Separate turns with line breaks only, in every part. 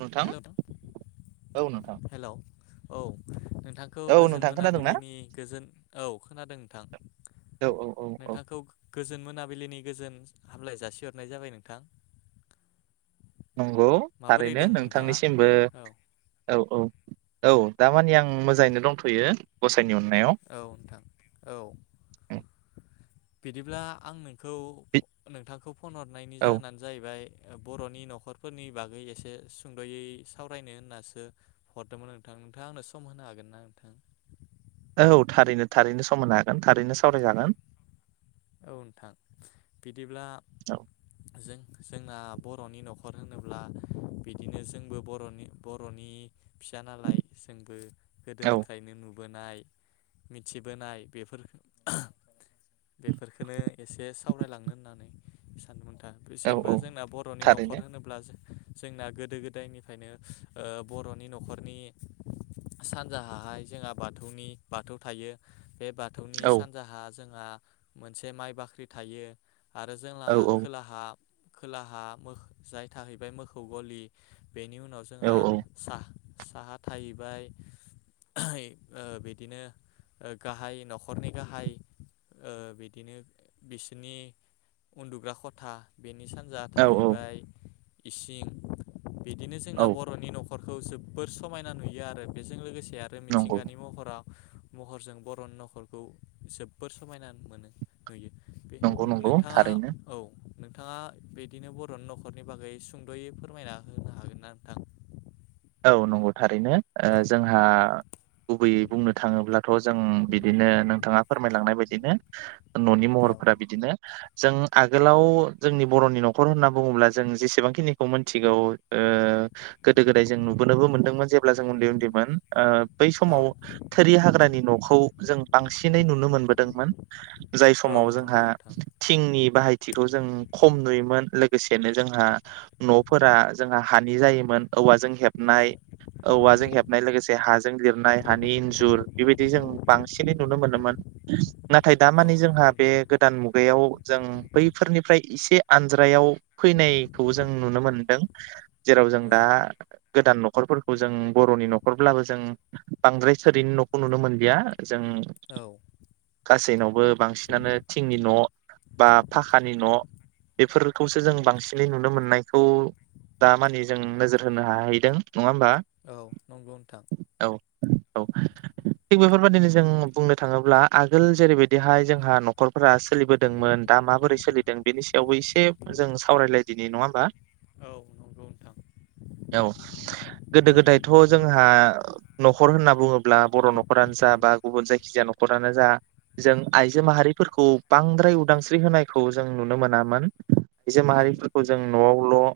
नोंथां
हेल'
औ नोंथां
हेल' औ नोंथांखौ
औ
गोजोन
नोंथां खोनादोंना
मोनाबिलिनि गोजोन औ खोनादों नोंथां।
औ औ औ औ
नोंथांखौ गोजोन मोना बिलिनि गोजोन हामलाय जासिहरनाय जाबाय नोंथां।
नंगौ
माबोरै
थारैनो
दं नोंथाङा
नोंथांनिसिमबो
औ
औ औ। औ दामानि आं मोजाङैनो दंथ'यो ग
औ नोंथां औ। बिदिब्ला आं नों खौ नोंथांखौ फन हरनायनि
औ
जाहोनानो जाहैबाय बर'नि न'खरफोरनि बागै एसे सुंद'यै सावरायनो होननासो हरदोंमोन नोंथां‌ नोंथाङा आंनो सम होनो हागोन ना नोंथां?
औ थारैनो थारैनो समाननो हागोन थारैनो सावरायजागोन।
औ नोंथां बिदिब्ला
औ
जों जोंना बर'नि न'खर होनोब्ला बिदिनो जोंबो बर'नि बर'नि फिसा नालाय जोंबो
औ
गोदोनिफ्रायनो नु बोनाय, मिथिबोनाय बेफोर बेफोरखौनो एसे सावरायलांनो होननानै सानदोंमोन नों थां।
औ
जेनबा
औ
जोंना बर'नि न'खर
थारैनो
होनोब्ला जोंना गोदो गोदायनिफ्रायनो ओ बर'नि न'खरनि सानजाहाहाय जोंहा बाथौनि बाथौ थायो। बे बाथौनि
औ
सानजाहा जोंहा। मोनसे माइ बाख्रि थायो। आरो जोंना
औ औ
खोलाहा। खोलाहा मोखो जाय थाहैबाय मोखौ गलि। बेनि उनाव
औ
जोंहा साहा। साहा थाहैबाय ओहोय बिदिनो ओ गाहाय न'खरनि गाहाय ओ। बिदिनो बिसोरनि उन्दुग्रा खथा बे। सानजा
औ औ
थाहैबाय। इसिं। बिदिनो जोंना
औ
बर'नि न'ख। खरखौ जोबोर समायना नुयो आरो बेजों लोगोसे। ऐ आरो
नंगौ
मिथिंगानि महराव। महरजों बर' न'खरखौ जोबोर समायना मोनो। होयो।
नंगौ नंगौ थारैनो।
नोंथाङा बिदिनो बर'नि न'खरनि बागै सुंद'यै फोरमायना होनो हागोन ना नोंथां?
औ नंगौ। थारैनो ओ
औ
जोंहा गुबैयै बुंनो थाङोब्लाथ' जों बिदिनो नोंथाङा फोरमायलांनाय बायदिनो न'नि
औ
महरफोरा बिदिनो। जों आगोलाव जोंनि बर'नि न'खर होनना बुङोब्ला जों जेसेबांखिनिखौ मिथिगौ ओ गोदो गोदा दै जों नुबोनोबो मोनदोंमोन जेब्ला जों उन्दै उन्दैमोन ओ बै समाव थोरि हाग्रानि न'खौ बांसिनै नुनो मोनबोदोंमोन‌। जाय समाव
नंगौ
जोंहा
नोंथां
थिंनि थिखौ जों खम नुयोमोन लोगोसेनो जोंहा न'फोरा जोंहा हानि जायोमोन। औवाजों
औ
हेबनाय औवाजों हेबनाय लोगोसे हाजों लिरनाय हानि इन्जुर बेबादि जों बांसिनै नुनो मोनोमोन। नाथाय दा
औ
माने जोंहा
नंगौ
बे
नोंथां
गोदान मुगायाव जों बैफोरनिफ्राय इसे आनज्रायाव फैनायखौबो जों नुनो मोनदों। जेराव जों
औ
दा गोदान न'खरफोरखौ जों बर'नि न'खरब्लाबो जों बांद्राय थोरिनि न'खौ नुनो मोनलिया। जों
औ
गासैनावबो बांसिनानो थिंनि न' बा फाखानि न' बेफोरखौसो जों बांसिनै नुनो मोननायखौ दा मानि जों होनो हाहैदों। नङा होमबा
औ नंगौ नोंथां।
औ औ थिग बेफोरबाददिनो जों बुंनो थाङोब्ला आगोल जेरैबायदिहाय जोंहा न'खरफोरा सोलिबोदोंमोन दा माबोरै सोलिदों बेनि सायावबो एसे जों सावरायलायदिनि नङा होमबा?
औ नंगौ नोंथां।
औ गोदो गोदायथ' जोंहा न'खर होनना बुङोब्ला बर' न'खरानो जा बा गुबुन जायखिजाया न'खरानो जा जों आइजो माहारिफोरखौ बांद्राय उदांस्रि होनायखौ जों नुनो मोनामोन। आइजो
औ
माहारिफोरखौ जों न'आव ल'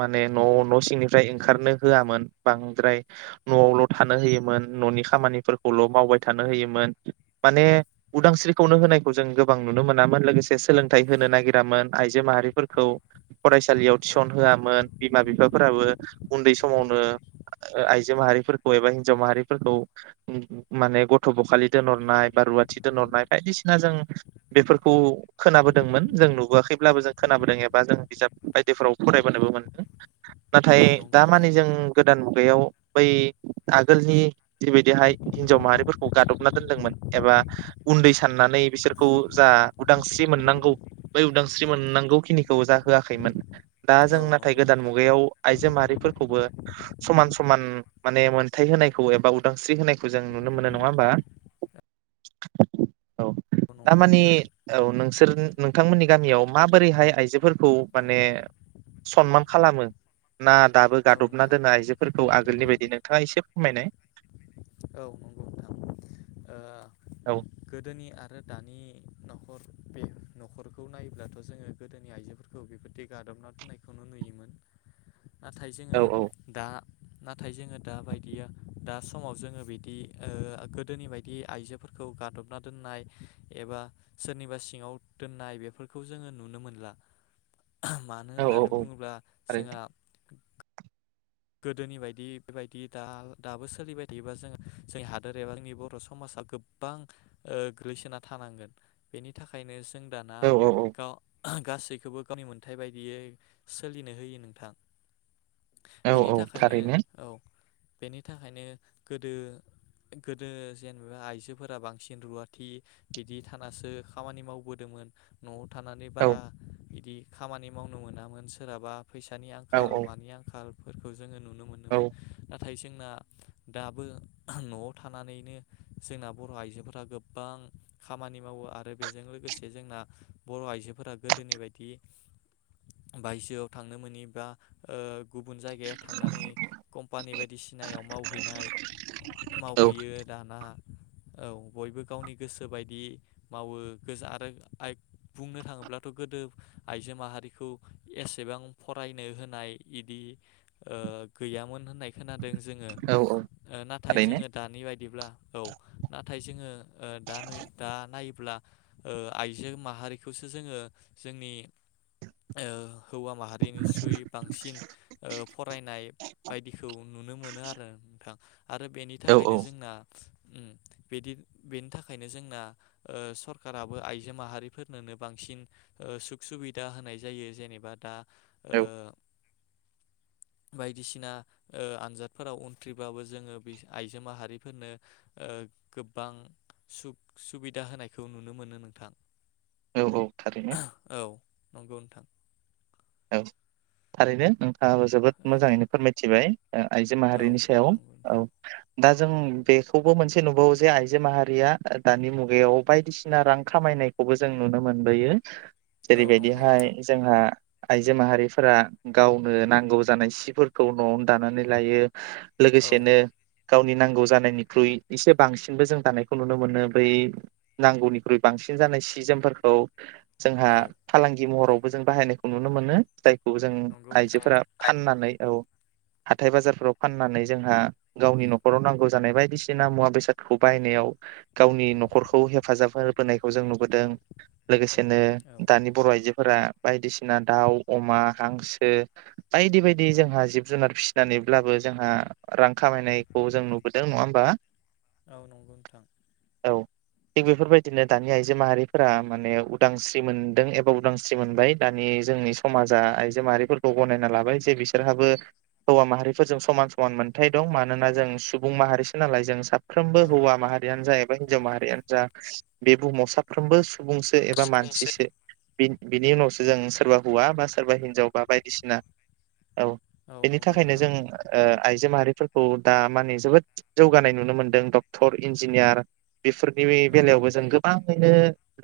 माने न' सिं फ्राय ओंखारनो होआमोन बांद्राय न'आवल' थानो होयोमोन न'नि खामानिफोरखौल' मावबाय थानो होयोमोन माने उदांस्रिखौनो होनायखौ जों गोबां नुनो मोनामोन लोगोसे सोलोंथाइ होनो नागिरामोन आइजो माहारिफोरखौ फरायसालियाव थिसन होआमोन। बिमा बिफाफोराबो उन्दै समावनो आइजो माहारिफोरखौ एबा हिनजाव माहारिफोरखौ माने गथ' बखालि दोनहरनाय बा रुवाथि दोनहरनाय बायदिसिना जों बेफोरखौ खोनाबोदोंमोन जों नुबोआखैब्लाबो जों खोनाबोदों एबा जों बिजाब बायदिफोराव फरायबोनोबो मोनदों। नाथाय
औ नंगौ
दा
नोंथां
माने जों गोदान बै आगोलनि जिबायदिहाय हिनजाव माहारिफोरखौ गादबना दोनदोंमोन एबा उन्दै साननानै बिसोरखौ जा उदांस्रि मोननांगौ बै उदांस्रि मोननांगौ खिनिखौ जा होआखैमोन। दा
औ
जों नाथाय
नंगौ
गोदान
नोंथां
मुगायाव आइजो माहारिफोरखौबो समान समान माने मोनथाय होनायखौ एबा उदांस्रि होनायखौ जों नुनो मोनो नङा होनबा औ तारमानि औ नोंसोर नोंथांमोननि गामियाव माबोरैहाय आइजोफोरखौ
नोंथां
माने सनमान खालामो? ना दाबो
औ औ
गादबना
नोंथां
दोनो आइजोफोरखौ आगोलनि बायदिनो नोंथाङा एसे फोरमायनाय।
औ नंगौ नोंथां ओ
औ
गोदोनि आरो दानि न'खर बे न'खरखौ नायोब्लाथ' जोङो गोदोनि आइजोफोरखौ बेबादि गादबना दोननायखौनो नुयोमोन। नाथाय
औ
जोङो
औ
दा नाथाय जोङो दााबायदियाव दा समाव जोङो बिदि ओ गोदोनि बायदि आइजोफोरखौ गादबना दोननाय एबा सोरनिबा सिङाव दोननाय बेफोरखौ जोङो नुनो मोनला। मानो
औ औ
होननानै
औ
बुङोब्ला
थारैनो
जोंहा गोदोनि बायदि बेबायदि दा दाबो सोलिबाय थायोबा जोङ जोंनि हादोर एबा बर' समाजा गोबां गोग्लैसोना थानांगोन बेनि थाखायनो। जों दाना
औ औ
गासैखौबो गावनि मोनथाय बायदियै सोलिनो होयो नोंथां।
औ
बेनि
औ
थाखायनो
थारैनो
औ। बेनि थाखायनो गोदो गोदो जेनेबा आइजोफोरा बांसिन रुवाथि बिदि थानासो खामानि मावबोदोंमोन न'आव थानानै
औ
बारा बिदि खामानि मावनो मोनामोन सोरहाबा फैसानि
औ
आंखाल मानि आंखाल जोङो नुनो
औ
मोनोमोन। नाथाय जोंना दाबो न'आव थानानैनो जोंना बर' आइजोफोरा गोबां खामानि मावो आरो बेजों लोगोसे जोंना बर' आइजोफोरा गोदोनि बायदि बायजोआव थांनो मोनि बा गुबुन जायगायाव थांनानै कम्पानि बायदिसिनायाव मावहैनाय मावहैयो दाना। औ बयबो गावनि गोसो बायदि मावो गो आरो आय बुंनो थाङोब्लाथ' गोदो आइजो माहारिखौ एसेबां फरायनो होनाय इदि ओ गैयामोन होननाय खोनानो। जोङो
औ
नाथाय
थारैनो
जोङो दानि बायदिब्ला औ नाथाय जोङो ओ दा नुयो दा नायो। अब्ला ओ आइजो माहारिखौसो जोङो जोंनि ओ। हौवा माहारिनिस्रुयै बांसिन। फरायनाय बायदिखौ नुनो मोनो आरो। नोंथां। आरो बेनि
औ
थाखायनो
औ
जोंना। उ बिदि बेनि थाखायनो जोंना ओ सरकाराबो आइजो माहारिफोरनोनो बांसिन ओ सुख सुबिदा होनाय जायो जेनेबा दा। ओ। बायदिसिना ओ आनजादफोराव उनथ्रिबाबो जोङो आइजो माहारिफोरनो ओ गोबां सुग सुबिदा होनायखौ नुनो मोनो नोंथां।
औ- औ- थारैनो।
औ नंगौ नोंथां।
औ थारैनो नों। आंबो जोबोद मोजाङैनो फोरमायथिबाय आइजो
औ
माहारिनि सायाव
नंगौ
औ।
नोंथां
दा जों बेखौबो मोनसे नुबावो जे आइजो माहारिया दानि मुगायाव बायदिसिना रां खामायनायखौबो जों नुनो मोनबोयो।
औ नंगौ
जेरैबायदिहाय
नोंथां
जोंहा। आइजो माहारिफोरा गावनो नांगौ जानाय सिफोरखौ न'आवनो दानानै लायो।
औ
लोगोसेनो गावनि नांगौ जानायनिख्रुइ एसे बांसिनबो जों दानायखौ नुनो मोनो बै नांगौनिख्रुइ बांसिन जानाय सि जोमफोरखौ। जोंहा
औ
फालांगि महराव। जों बाहायनाय। नुनो मोनो जाय। खौ जों
नंगौ नोंथां
आइजोफोरा फाननानै औ। हाथाय बाजारफोराव फाननानै जोंहा गावनि न'खराव नांगौ जानाय बायदिसिना मुवा बेसादखौ बायनायाव गावनि न'खरखौ हेफाजाब होबोनायखौ जों नुबोदों लोगोसे।
औ
बिदिनो दानि बर' आइजोफोरा। बायदि। बसिना दाउ अमा हांसो बायदि बायदि जोंहा जिब जुनार फिसिनानैब्लाबो जोंहा रां खामायनायखौ जों नुबोदों नङा होमबा।
औ नंगौ नोंथां।
औ थिग बेफोरबायदिनो दानि आइजो माहारिफोरा माने उदांस्रि मोनदों एबा उदांस्रि मोनबाय। दानि जोंनि समाजा आइजो माहारिफोरखौ गनायना लाबाय जे बिसोरहाबो हौवा माहारिफोरजों समान समान मोनथाय दं मानोना जों सुबुं माहारिसो नालाय जों सा। साफ्रोमबो
औ
हौवा माहारियानो जा एबा हिनजाव माहारियानो जा। बे बुहुमाव साफ्रोमबो सु। सुबुंसो एबा
सुबुंसे
मानसिसो बिनि उनावसो।
औ
जों सोरबा हौवा बा सो सोरबा हिनजाव बा बायदिसिना औ बेनि
नंगौ
थाखायनो
नोंथां
जोङो ओ आइजो माहारिफोरखौ दा माने जोबोद जौगानाय नुनो मोनदों डक्टर इन्जिनियार बेफोरनि
औ
बेलायावबो जों गोबां खायनो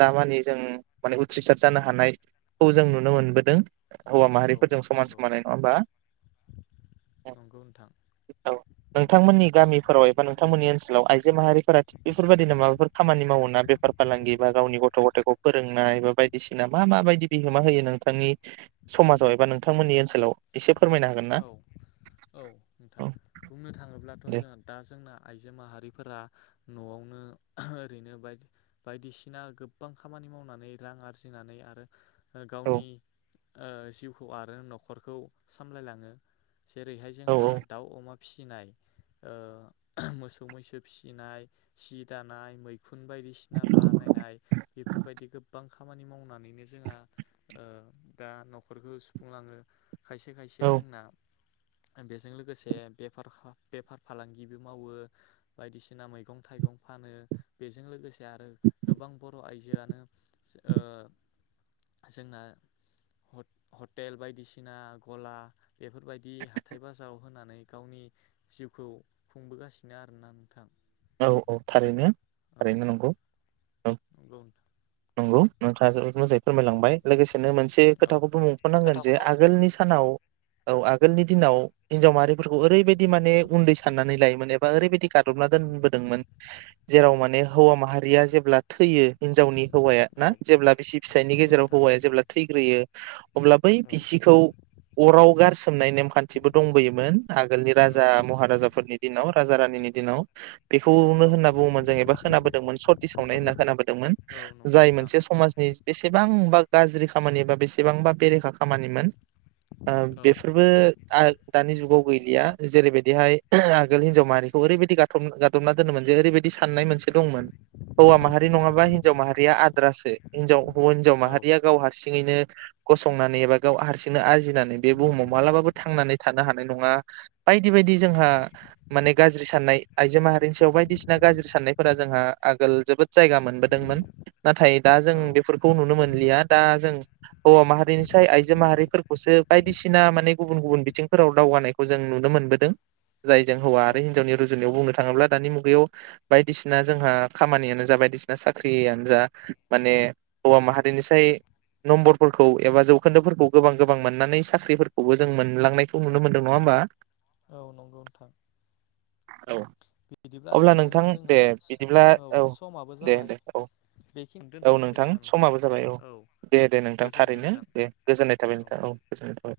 दामानि जों माने उथ्रिसार जानो हानाय खौ जों नुनो मोनबोदों। हौवा
औ
माहारिफोरजों समान
नंगौ
समानै नङा होमबा
नंगौ नोंथां
औ नोंथांमोननि गामि फोराव एबा नोंथांमोननि ओनसोलाव आइजो माहारिफोरा थि बेफोरबायदिनो माबाफोर खामानि मावोना बेफार फालांगि बा गावनि गथ' गथथायखौ फोरोंनाय बा बायदिसिना मा मा बायदि बिहोमा होयो नोंथांनि समाजाव एबा नोंथांमोननि ओनसोलाव एसे फोरमायनो हागोन ना
औ औ नोंथां
औ
बुंनो थाङोब्लाथ'
दे
जोङा दा जोंना आइजो माहारिफोरा न'आवनो ओरैनो बायदि बायदिसिना गोबबां खामानि मावनानै रां आरजिनानै आरो ओ
औ
गावनि ओ जिउखौ आरो न'खरखौ सामलायलां ङो। जेरैहाय
औ
जोंहा दाउ अमा फिसिनाय ओ मोसौ मैसो फिसिनाय सि दानाय मैखुन बायदिसिना बानायनाय बेफोरबायदि गोबां खामानि मावनानैनो जोङा ओ दा न'खरखौ सुफुंलाङो खायसे या
औ
जोंना बेजों लोगोसे बेफा बेफार फालांगिबो मावो बायदिसिना मैगं थाइगं फानो बेजों लोगोसे आरो गोबां बर' आइजोआनो ओ जोंना हट हटेल बायदिसिना गला बेफोरबायदि हाथाइ बाजाव होनानै गावनि जिउखौ खुंबोगासिनो आरोना नोंथां।
औ औ थारैनो थारैनो नंगौ।
औ नोंथां।
नंगौ नोंथाङा जोबोद मोजायै फोरमायलांबाय लोगोसे नो मोनसे
औ
खोथाखौबो मुंख'नांगोन
खोथाखौ
जे
बुं
आगोलनि सानाव औ आगोलनि दिनाव हिनजाव माहारिफोरखौ ओरैबायदि माने उन्दै साननानै लायोमोन एबा ओरैबायदि गादबना दोनबोदोंमोन जेराव माने हौवा माहारिया जेब्ला थैयो हिनजावनि हौवाया
औ
ना जेब्ला बिसि फिसायनि
नंगौ
गेजेराव
नोंथां
हौवाया जेब्ला थैग्रोयो अब्ला बै
औ
बिसिखौ अराव गारसोमनाय नेमखान्थिबो दंबोयोमोन आगोलनि
औ
राजा
नंगौ नोंथां
महाराजाफोरनि दिनाव राजा रा नि दिनाव। बेखौनो
औ
होनना बुङोमोन जों एबा खोनाबोदोंमोन सति सावनाय होनना खोनाबोदोंमोन।
औ नंगौ
जाय
नोंथां
मोनसे समाजनि बेसेबांबा गाज्रि खामानि बा बेसेबांबा बेरेखा खामानिमोन। ओ
औ
बेफोरबो आ दानि जुगाव गैलिया जेरैबायदिहाय आगोल हिनजाव माहारिखौ ओरैबायदि गा गादबना दोनोमोन जे ओरैबायदि साननाय मोनसे दंमोन हौवा माहारि नङाबा हिनजाव माहारिया आद्रासो हिनजाव हौवा हिनजाव
औ
माहारिया गाव हारसिं बेदिनो गसंनानै एबा गाव हारसिंनो आरजिनानै बे बुहुमाव मालाबाबो थांनानै थानो हानाय नङा बायदि बायदि जोंहा माने गाज्रि साननाय आइजो माहारिनि सायाव बायदिसिना गाज्रि साननायफोरा जोंहा आगोल जोबोद जायगा मोनबोदोंमोन। नाथाय दा जों
औ
बेफोरखौ नुनो मोनलिया दा जों हौवा माहारिनि साय आइजो माहारिफोरखौसो बायदिसिना माने गुबुन गुबुन बिथिंफोराव दावगानायखौ जों नुनो मोनबोदों। जायजों हौव
औ
आरो हिन्जावनि रुजु बेयाव बुंनो थाङोब्ला दानि मुगायाव बायदिसिना जोंहा खामानियानो जा बायदिसिना साख्रियानो जा माने हौवा माहारिनिसाय नम्बरफोरखौ एबा जौखोन्दोफोरखौ गोबां गोबां मोननानै साख्रिफोरखौबो जों मोनलांनायखौ नुनो मोनदों नङा होमबा?
औ नंगौ नोंथां।
औ
बिदिब्ला
अब्ला नोंथां दे
जोंना
बिदिब्ला औ
समाबो
दे
जाबाय
दे औ
बेखिनि
औ
दोनथ'नोसै
नोंथां
नामा
समाबो जाबाय औ दे दे नोंथां
गोजोन्थों
थारैनो
नोंथां
दे गोजोननाय थाबाय नोंथां औ गोजोननाय थाबाय।